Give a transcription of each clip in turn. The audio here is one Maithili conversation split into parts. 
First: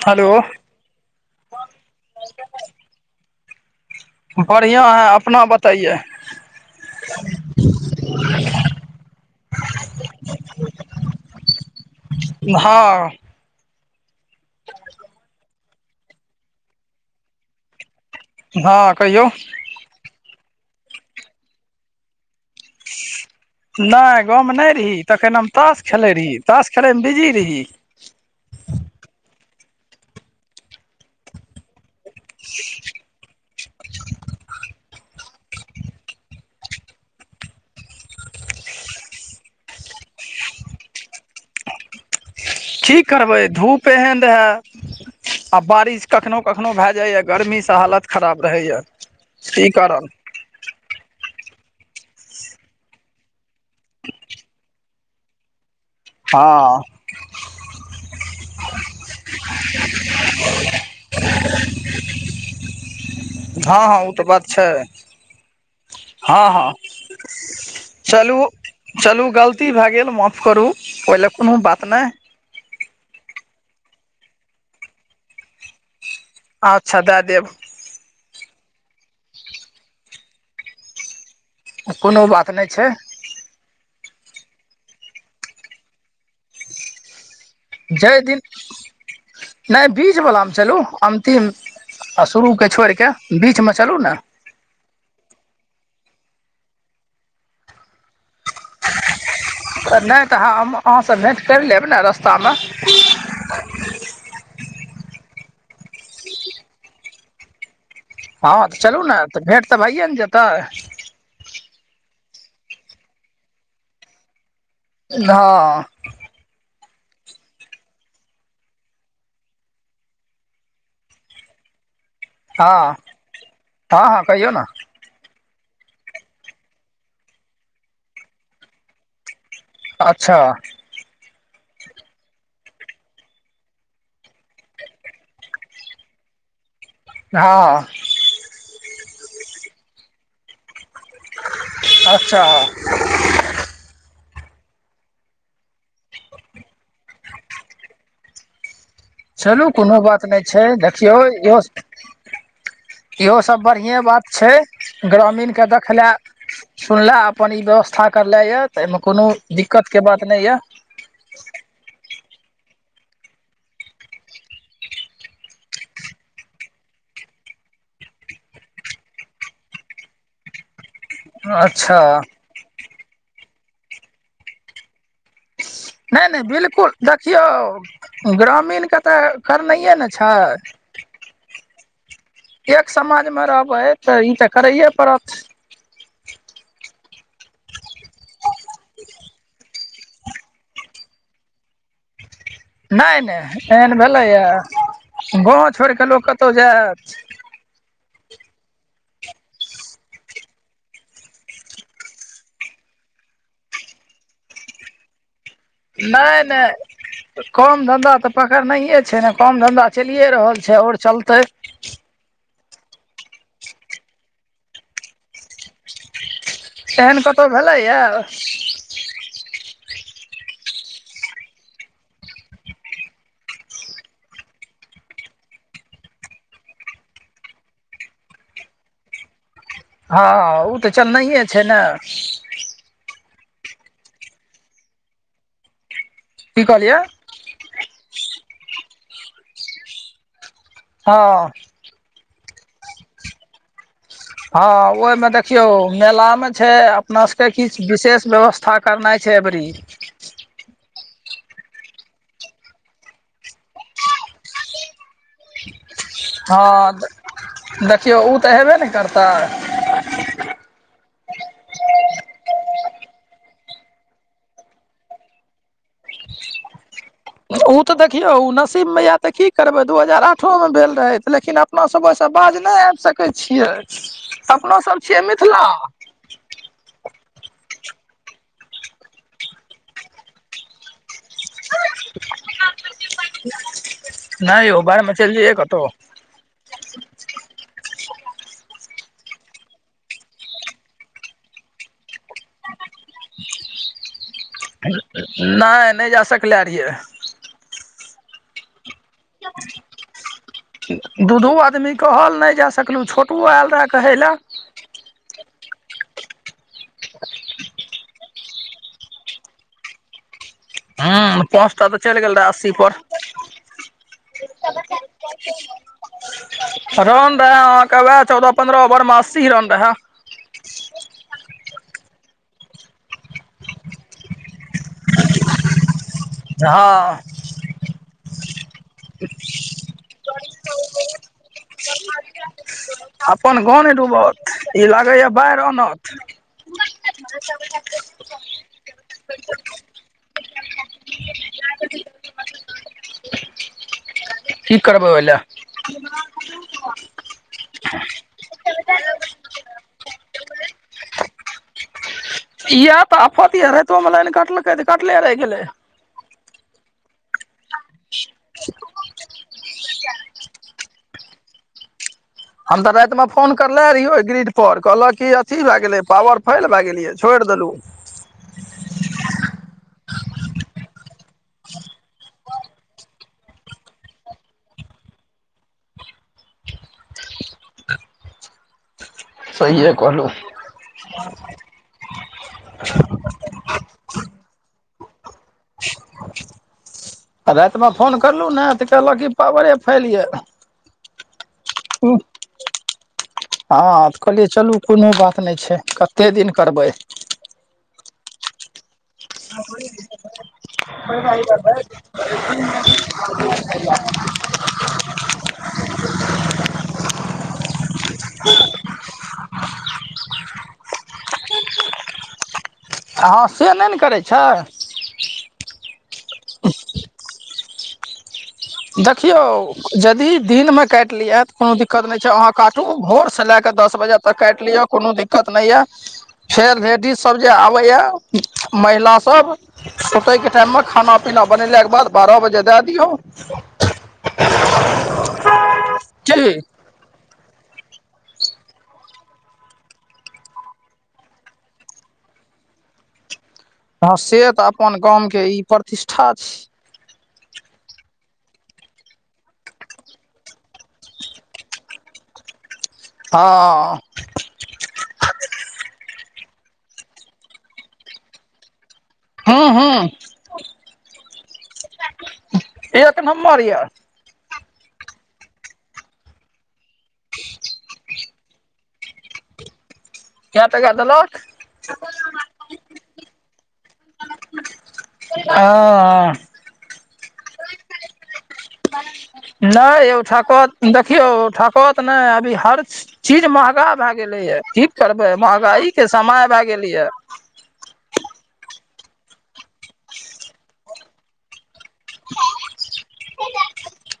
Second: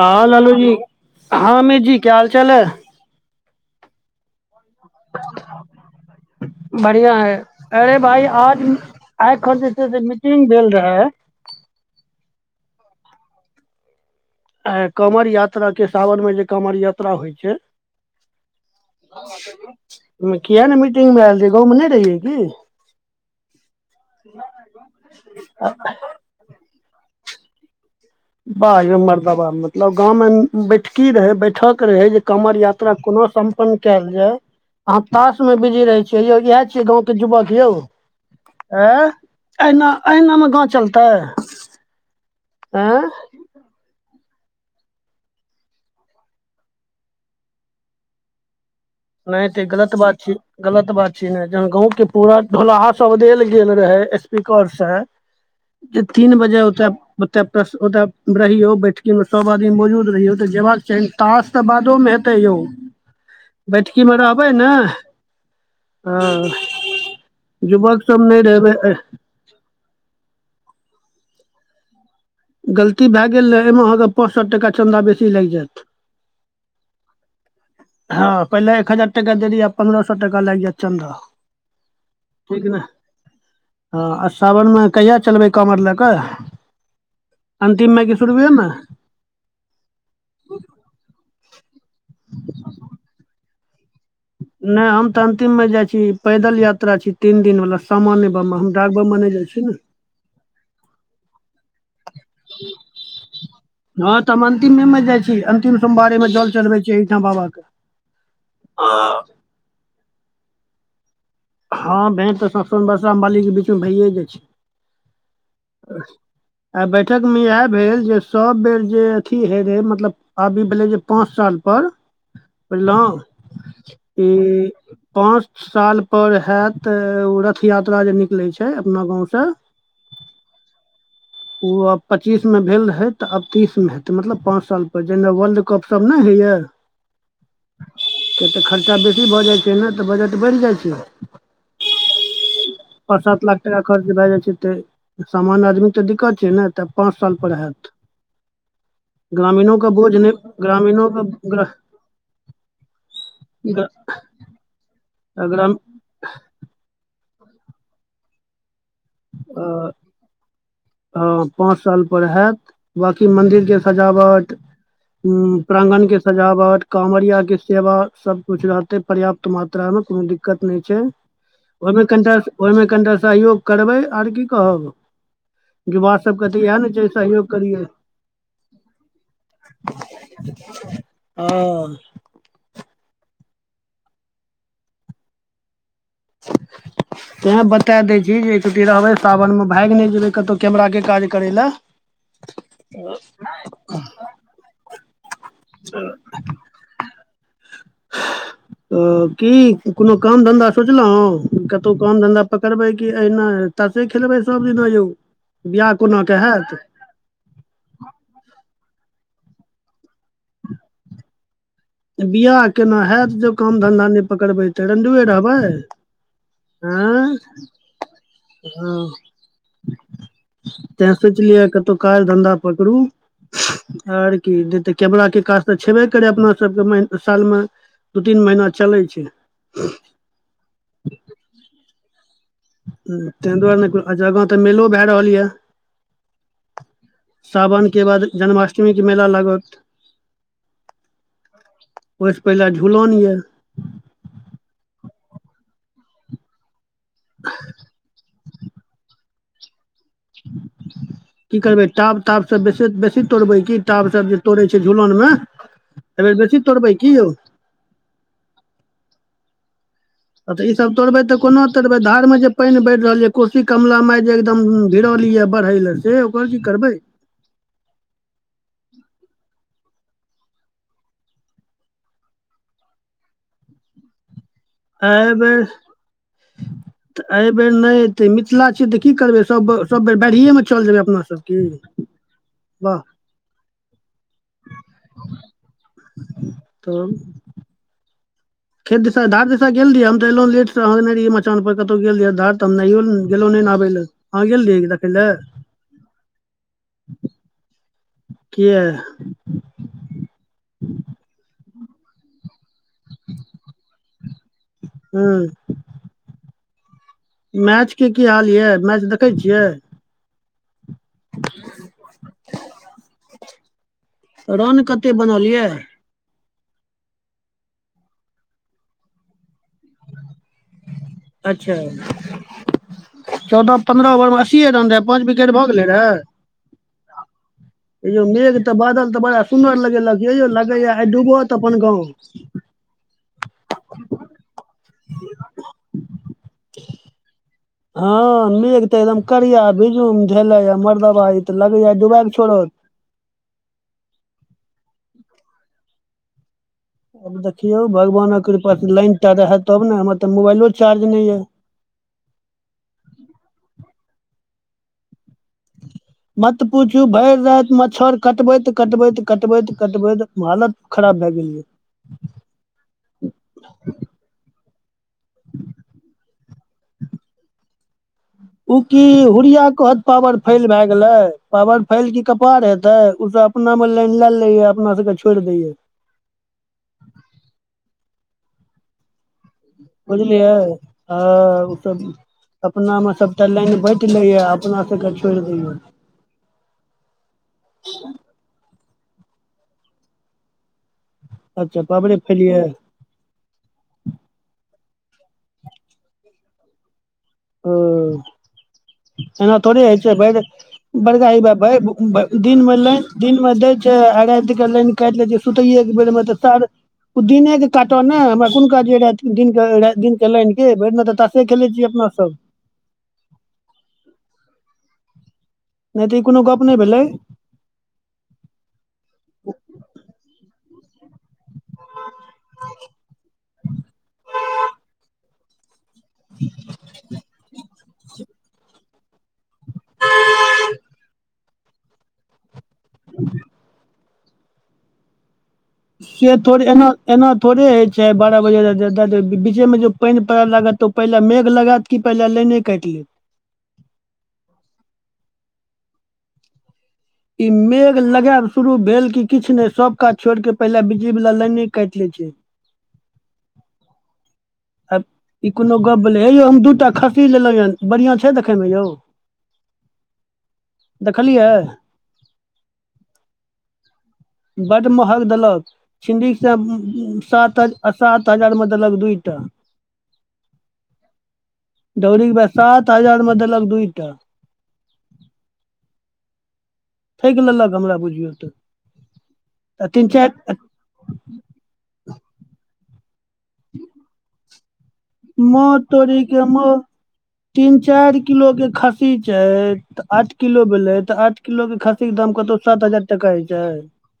हँ हेलो लालू जी हँमे जी क्या हाल चाल है बढ़िआं आऽ अपना बतइयै बढ़िया ऐ अरे भाई आज आइखन जे छै से मीटिंग भेल रहै हँ आ कामर यात्रा के सावन मे जे कामर यात्रा होइ छै हँ कहियौ किया नहि मीटिंग मे आयल रहियै गाँव मे नहि रहियै की नहि गाँवमे नहि रही तखन हम तास खेलै रहि तास खेलैमे बिजी रही बाह यो मरदबा मतलब गाँवमे बैठकी रहै बैठक रहै जे कमर यात्रा कोनो सम टैल जाय अहाँ तास मे बिजी रहे छियै यौ इएह छियै गाँव के जुवक यौ ए एहिना एहिनामे गाँव चलतै की एं करबै धूप एहन रहै आ बारिश कखनो कखनो भए जाइए गर्मीसँ हालत खराब रहैए नहि तऽ गलत बात छी गलत बात छै ने जहन गांव के पूरा ढोलाहा सब देल गेल रहे स्पीकर से [inaudible] जे तीन बजे हँ होतै ओते प्रश ओते रहियौ बैठकी मे सब आदमी मौजूद रहियो त जेयबाक चाही तास तऽ बादो में हेतै यौ हँ हँ बैठकी उ मे तऽ बात रहबै छै ने हँ हँ युवक सब नहि चलू रहबै चलू गल ती भए गेल माफ करू ओहिले कोनो बात नहि गलती भए गेल ने एहिमे अहाँके पाँच सौ टका चन्दा बेसी लागि जायत अच्छा दए देब हँ पहिले एक हजार टका देेली आ पन्द्रह सौ टका लागि जाएत चन्दा कोनो बात ठीक नहि ने छै हँ आ सावनमे कहिया चलबै कामर लए कऽ अन्तिममे कि जाहि दिन सुरुए मे नहि बीज बलामे चलू अन्तिम आ शुरू के छोड़ि के बीच मे चलु ने नहि हम तऽ अंतिममे जाइ छी पैदल यात्रा छी तीन दिन वाला सामान्य बम डाक बम मे नहि जाइ छिय ने त नहि तऽ अहाँस भेट कैर लेब ने रस्ता म हँ तऽ हम अंतिमेमे जाइ छी अंतिम सोमवारी मे जल चढ़बै छियै एहिठाम बाबा के हँ तऽ चलू ने तऽ भेँट तऽ भइए न जेतै हँ भैंट तऽ सबस बर्षा मालीके बीचमे भैए जाइ छै हँ आइ बैठक मे इएह भेल जे सब बेर जे अथी होे रहे मतलब आब ई भेलै जे पाँच सालपर हँ हँ हँ बुझलहुँ ई कहियौ ने पाँच सालपर हैत ओ रथ यात्रा जे निकलै छै अपना गाँवसँ अच्छा उ आब पच्चीस मे भेल रहै तऽ आब तीस मे हेतै मतलब पाँच साल पर जेना वर्ल्ड कप सब नय होइए हँ किए तऽ खर्चा बेसी भऽ जाइ छै ने तऽ बजट बैढ़ जाइ छै अच्छा पाच सात लाख टाका खर्च भए जाइ छै तऽ सामान आदमी तऽ दिक्कत छै ने तऽ पाँच साल पर होयत चलू कोनो बोझ बात नहि छै ग्रामीणो देखियौ के इहो ग्र- इहो सब ग्र- बढ़िएं बात छै ग्रामीण के ग्राम देखले सुनले अपन ई व्यवस्था करले ये तऽ एहिमे कोनो अ, दिक्कतके बात नहि यऽ हँ पाँच साल पर हैत बाकी मन्दिरके सजावट हूंम्म प्रांगण के सजावट काँवरिया के सेवा सब कुछ रहतै पर्याप्त मात्रामे कोनो दिक्कत नहि छै अच्छा ओहिमे कनिटा ओहिमे कनिटा सहयोग करबै आर की कहब युवा नहि नहि सबके तऽ इएह ने बिलकुल छै सहयोग करियै देखियौ ग्रामीणके तऽ करनाइए ने छै हँ एक समाजमे रहबै तऽ ई तऽ करैए पड़त [inaudible] तैँ बता दै छी जे चुकि रहबै सावनमे भाइग नहि जेबै कतौ केमराके काज करै लए नहि नहि एहन भेलैया या गँ ह [inaudible] [inaudible] ओ की कोनो काम धन्धा सोचलहुँ कतोह काम धन्धा पकड़बै कि एहिना तासेे खेलबै सब दिना यौ बियाह कोना नहि के हैत नहि काम धंधा तऽ पकड़नैये छै ने काम धंधा चलिए रहल छै ओर चलतै बिआह केना हयत जब काम धन्धा नहि पकड़बै तऽ रंडुए रहबै एहन आँय कतहु भेलैए ये हँ तैं सोचलियै कतहु काज धन्धा पकड़ू आर की नै त कैमरा के काज तऽ छेबे करे अपना सबके सालमे दू तीन महिना चलै छै हँ ऽ उ तऽ चलनैये छै ने ताहि दुआरे ने आगाँ तऽ मेलो भए रहल यए की कहलियै सावन के बाद जन्माष्टमी के मेला लागत हँ ओहि सँ पहिले झुलन यऽ हँ ओयमें देखियौ मेला मे छै अपना सबके किछ विशेष व्यवस्था करनाइ छै एबरी [inaudible] की करबै टाब ताभसभ बेस बेसी तोड़बै क टाभ सब जे तोड़ै छै झुलन में हँ देखियौ उ तऽ हेबे न करतै तऽ ईसभ तोड़बै तऽ कोना तोड़बै धार मे जे पानि बढ़ रहल य कोशी कमला माय जे एकद गिरैलिय बढ़ै ले से ओकर की करबै ओ तऽ देखियौ ओ नसीब मैया तऽ की करबै दू हजार आठो मे भेल रहै लेकिन अपना सब ओए से बाज नहि आब सकै छियै अपनो सब छियै एहि मिथिला बेर [unintelligible] तऽ एहि बेेर नै एते मिथिला छियै तऽ की करबै सब सब बेर बाढ़ियए मे चल जेबै अपना त की वाह नहि यौ बाहरमे चलि जइयै कतहु [unintelligible] तो खेत दिशा धार दिशा गेल रहिय हम तऽ एलँ लेटसँ अहा ने रहिय मचान पर कतहु गेल धार त हम नहियो ने गेलहुँ नहि न आबय लए अहाँ गेल रहियै देखै लए नहि नहि जा सकले रहियै किया दू दो आदमी कहल नहि जा सकलहुँ छोटु आयल रहऽ कहै लए हू मैच के की हाल यऽ मैच देखै छियै ह पाँच टा तऽ चलि गेल रहे अस्सी पर रन कते बनल यऽ रन रहे अहाँके वएह चौदह पन्द्रह ओवर में अस्सी रन रहे अच्छा चौदह पन्द्रह ओवर में अस्सीए रन रहै पाँच विकेट भऽ गेलै रहए जहाँ यौ मेघ तऽ बादल तऽ बड़ा सुन्दर लगेलक यौ लगैया आइ डूबौत अपन गाँव अपन गाँव नहि डूबत ई लागैया बाढ़ि आनत कि [unintelligible] हँ मेघ तऽ एकदम करिया बिजुम झेले य मरदवा तऽ लगे डुबाय के छोड़त की करबै ओहि लए आब देखियौ भगवानक कृपा लाइन टा रहे तब ने हमर तऽ मोबाइलो चार्ज नहि यऽ इएह तऽ आफत यै रातियो में लाइन कटलकै तऽ कटले रहि गेलै मत पूछू भरि राति मच्छर कटबैत कटबैत कटबैत कटबै तऽ म हालत खराब भए गेलियै हम तऽ राति में फोन करले रहियो ग्रिड पर कहलक की अथी भए गेलै पावर फैल भए गेलियै छोड़ि देलहुँ उ की हुरिया कहत पावर फैल भए गेले पावर फैल की कपार हेते उसब अपना मे लाईन लले या अपना सबके के छोड़ि दय या सहिए कहलु बुझलियै आ ओ सब अपनामे सब लाइन बैट लैया अपना सबके छोड़ दैया आ रातिमे फोन करलहुँ ने तऽ कहलक ई पावरे फैल यए अच्छा पाबड़े फलियै हँ ऽ कहलियै चलू कोनो बात नहि छै कतेक दिन करबै ओ [inaudible] एना थोड़े होइ छै भरि बद्घाई भाई ह हँ भ दिन मे दिन मे दै [unintelligible] अ राति क लाईन काट लै छै सुतैये के बेर में त सार ओ दिने क काट ने हमरा कोन काज राति दिन के लाइन के भैर दीन त तासे खेले छी अपना सभ हँ से नइ नइ करै छै नइ तऽ ई कोनो गप्प नइ भेलै देखियौ जदि दिनमे काटि लिआत कोनो दिक्कत नइ छै अहाँ काटू भोर से लए क दस बजे तक काटि लिय कोनो दिक्क कत नइऽय फेर लेडीज सब जे आबेय महिला सब सुतै के टाइम मे खाना पीना बनेलाक के बाद बारह बजे दए दियो [inaudible] के की थोड़े एना एना थोड़े होय छै बारह बजे बीचे मे जो पानि पड़ै लागत तो ओ पहिले मेघ लगेत की पहिले लाइने काइट लेत ह से तऽ अपन गाम के ई प्रतिष्ठा छि ई मेघ लगायब शुरू भेल क किछु ने सब काज छोड़ के पहिले बिजली वाला लाइने काटि लै छै हँ आब ई कोनो गप्प भेलै हे यौ हम दू टा खस्सी लेलहुँ ये बढ़िआं छै देखय में यौ हं हं देखलियै एक नम्बर यऽ बड्ड महग देलक छिंडीकसँ सात सात हजार म देलक दूइटा कए टाका देलक दौरी के बाइ सात हजार मे देलक दूइटा ह ठकि लेलक हमरा बुझियौ तऽ आ नइ तीन यौ चारि ठकत देखियौ ठकत नै अभी हर चीज महगा भए गेलै य कि कि करबै माँ महँगाई के तोरीके समय भए माँ गेलैए तीन चारि किलो के खस्सी छै तऽ आठ किलो भेलै तऽ आठ किलो के खस्सी के दाम कतौ सात हजार टका होय छै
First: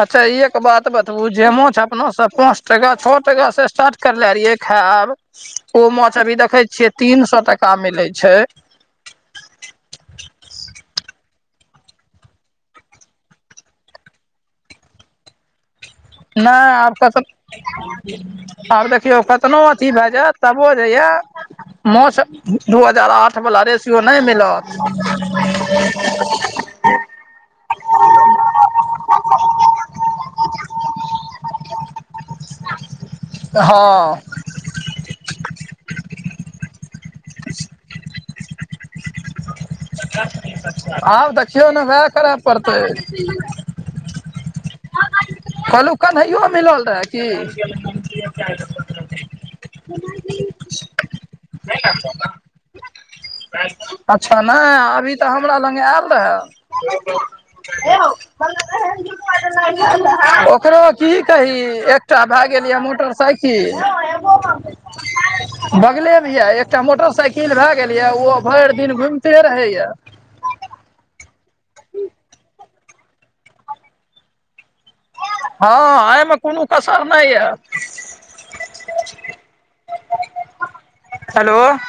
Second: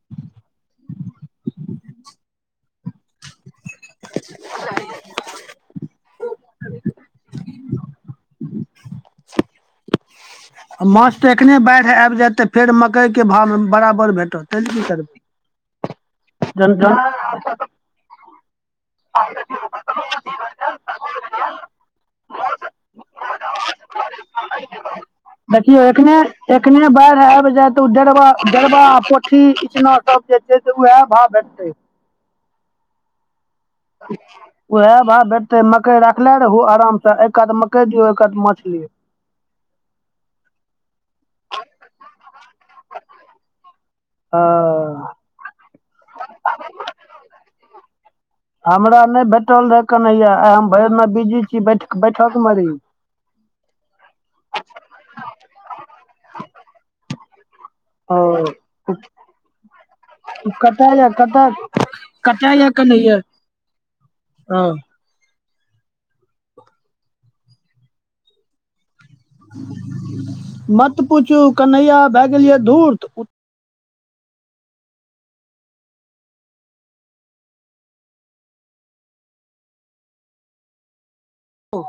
अच्छा ई एक बात बतबू जे माछ अपना से पाँच टका छओ टका स्टार्ट करले रहियै खायब ओ माछ अभी देखै छियै तीन सौ टाका मिलै छै आ माछ तऽ एखने बाढ़ि आबि जायत तऽ फेर मकइ के भाव बराबर भेटत तै ले कि करबै नइ जन आर कस जन [unintelligible] आब देखियौ कतनो अथी भए जायत तबो जे या माछ दू हजार आठ वला रेसियो नइ मिलत देखिऔ एखने एखने बाढ़ि आबि जाय तऽ ओ डेरबा डेरबा आ पोठी इचना सब जे छै से उएह भाव भेटतै ह हँ [inaudible] उएह भाव भेटतै मकई राखनेे रहु आराम से एक कात मकई दियौ एक कात माछ लिय आब देखियौ ने उएह करय पड़तै हँ कहलुं कन्हैइओ मिलल रहए की हमरा नइ भेटल रहय कन्हैया आइ हम भरिन बिजी छी बैठ बैठक मे रही अच्छा नइ अभी तऽ हमरा लंग आयल रहय भ [inaudible] ओ ओकरो कतऽ यऽ की कही कतऽ एकटा भए कतऽ गेल यऽ कन्हैया मोटरसाइकिल हँ बगले में य एकटा मोटरसाइकिल भए गेल ये ओ भरि दिन घुम ते रहैया मत पूछू कन्हैया भए गेलियै धूर्त हँ अईमे कोनो कसर नइ अयऽ हैलो [inaudible]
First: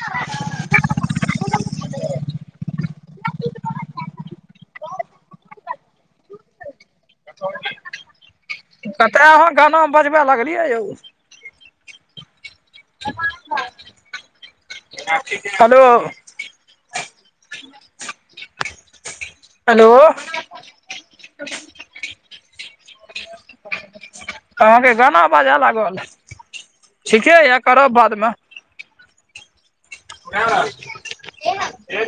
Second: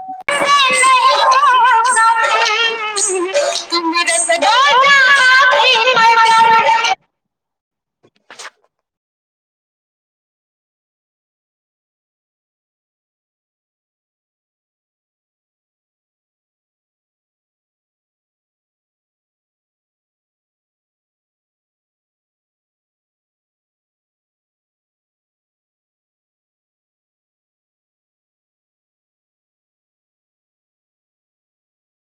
[inaudible] त [inaudible] त अहूॅं गाना बजबै लगलियै यौ हलो हेलो अहाँ के गाना बाजय लागल ठीके यऽ करब बाद मे हँ [unintelligible]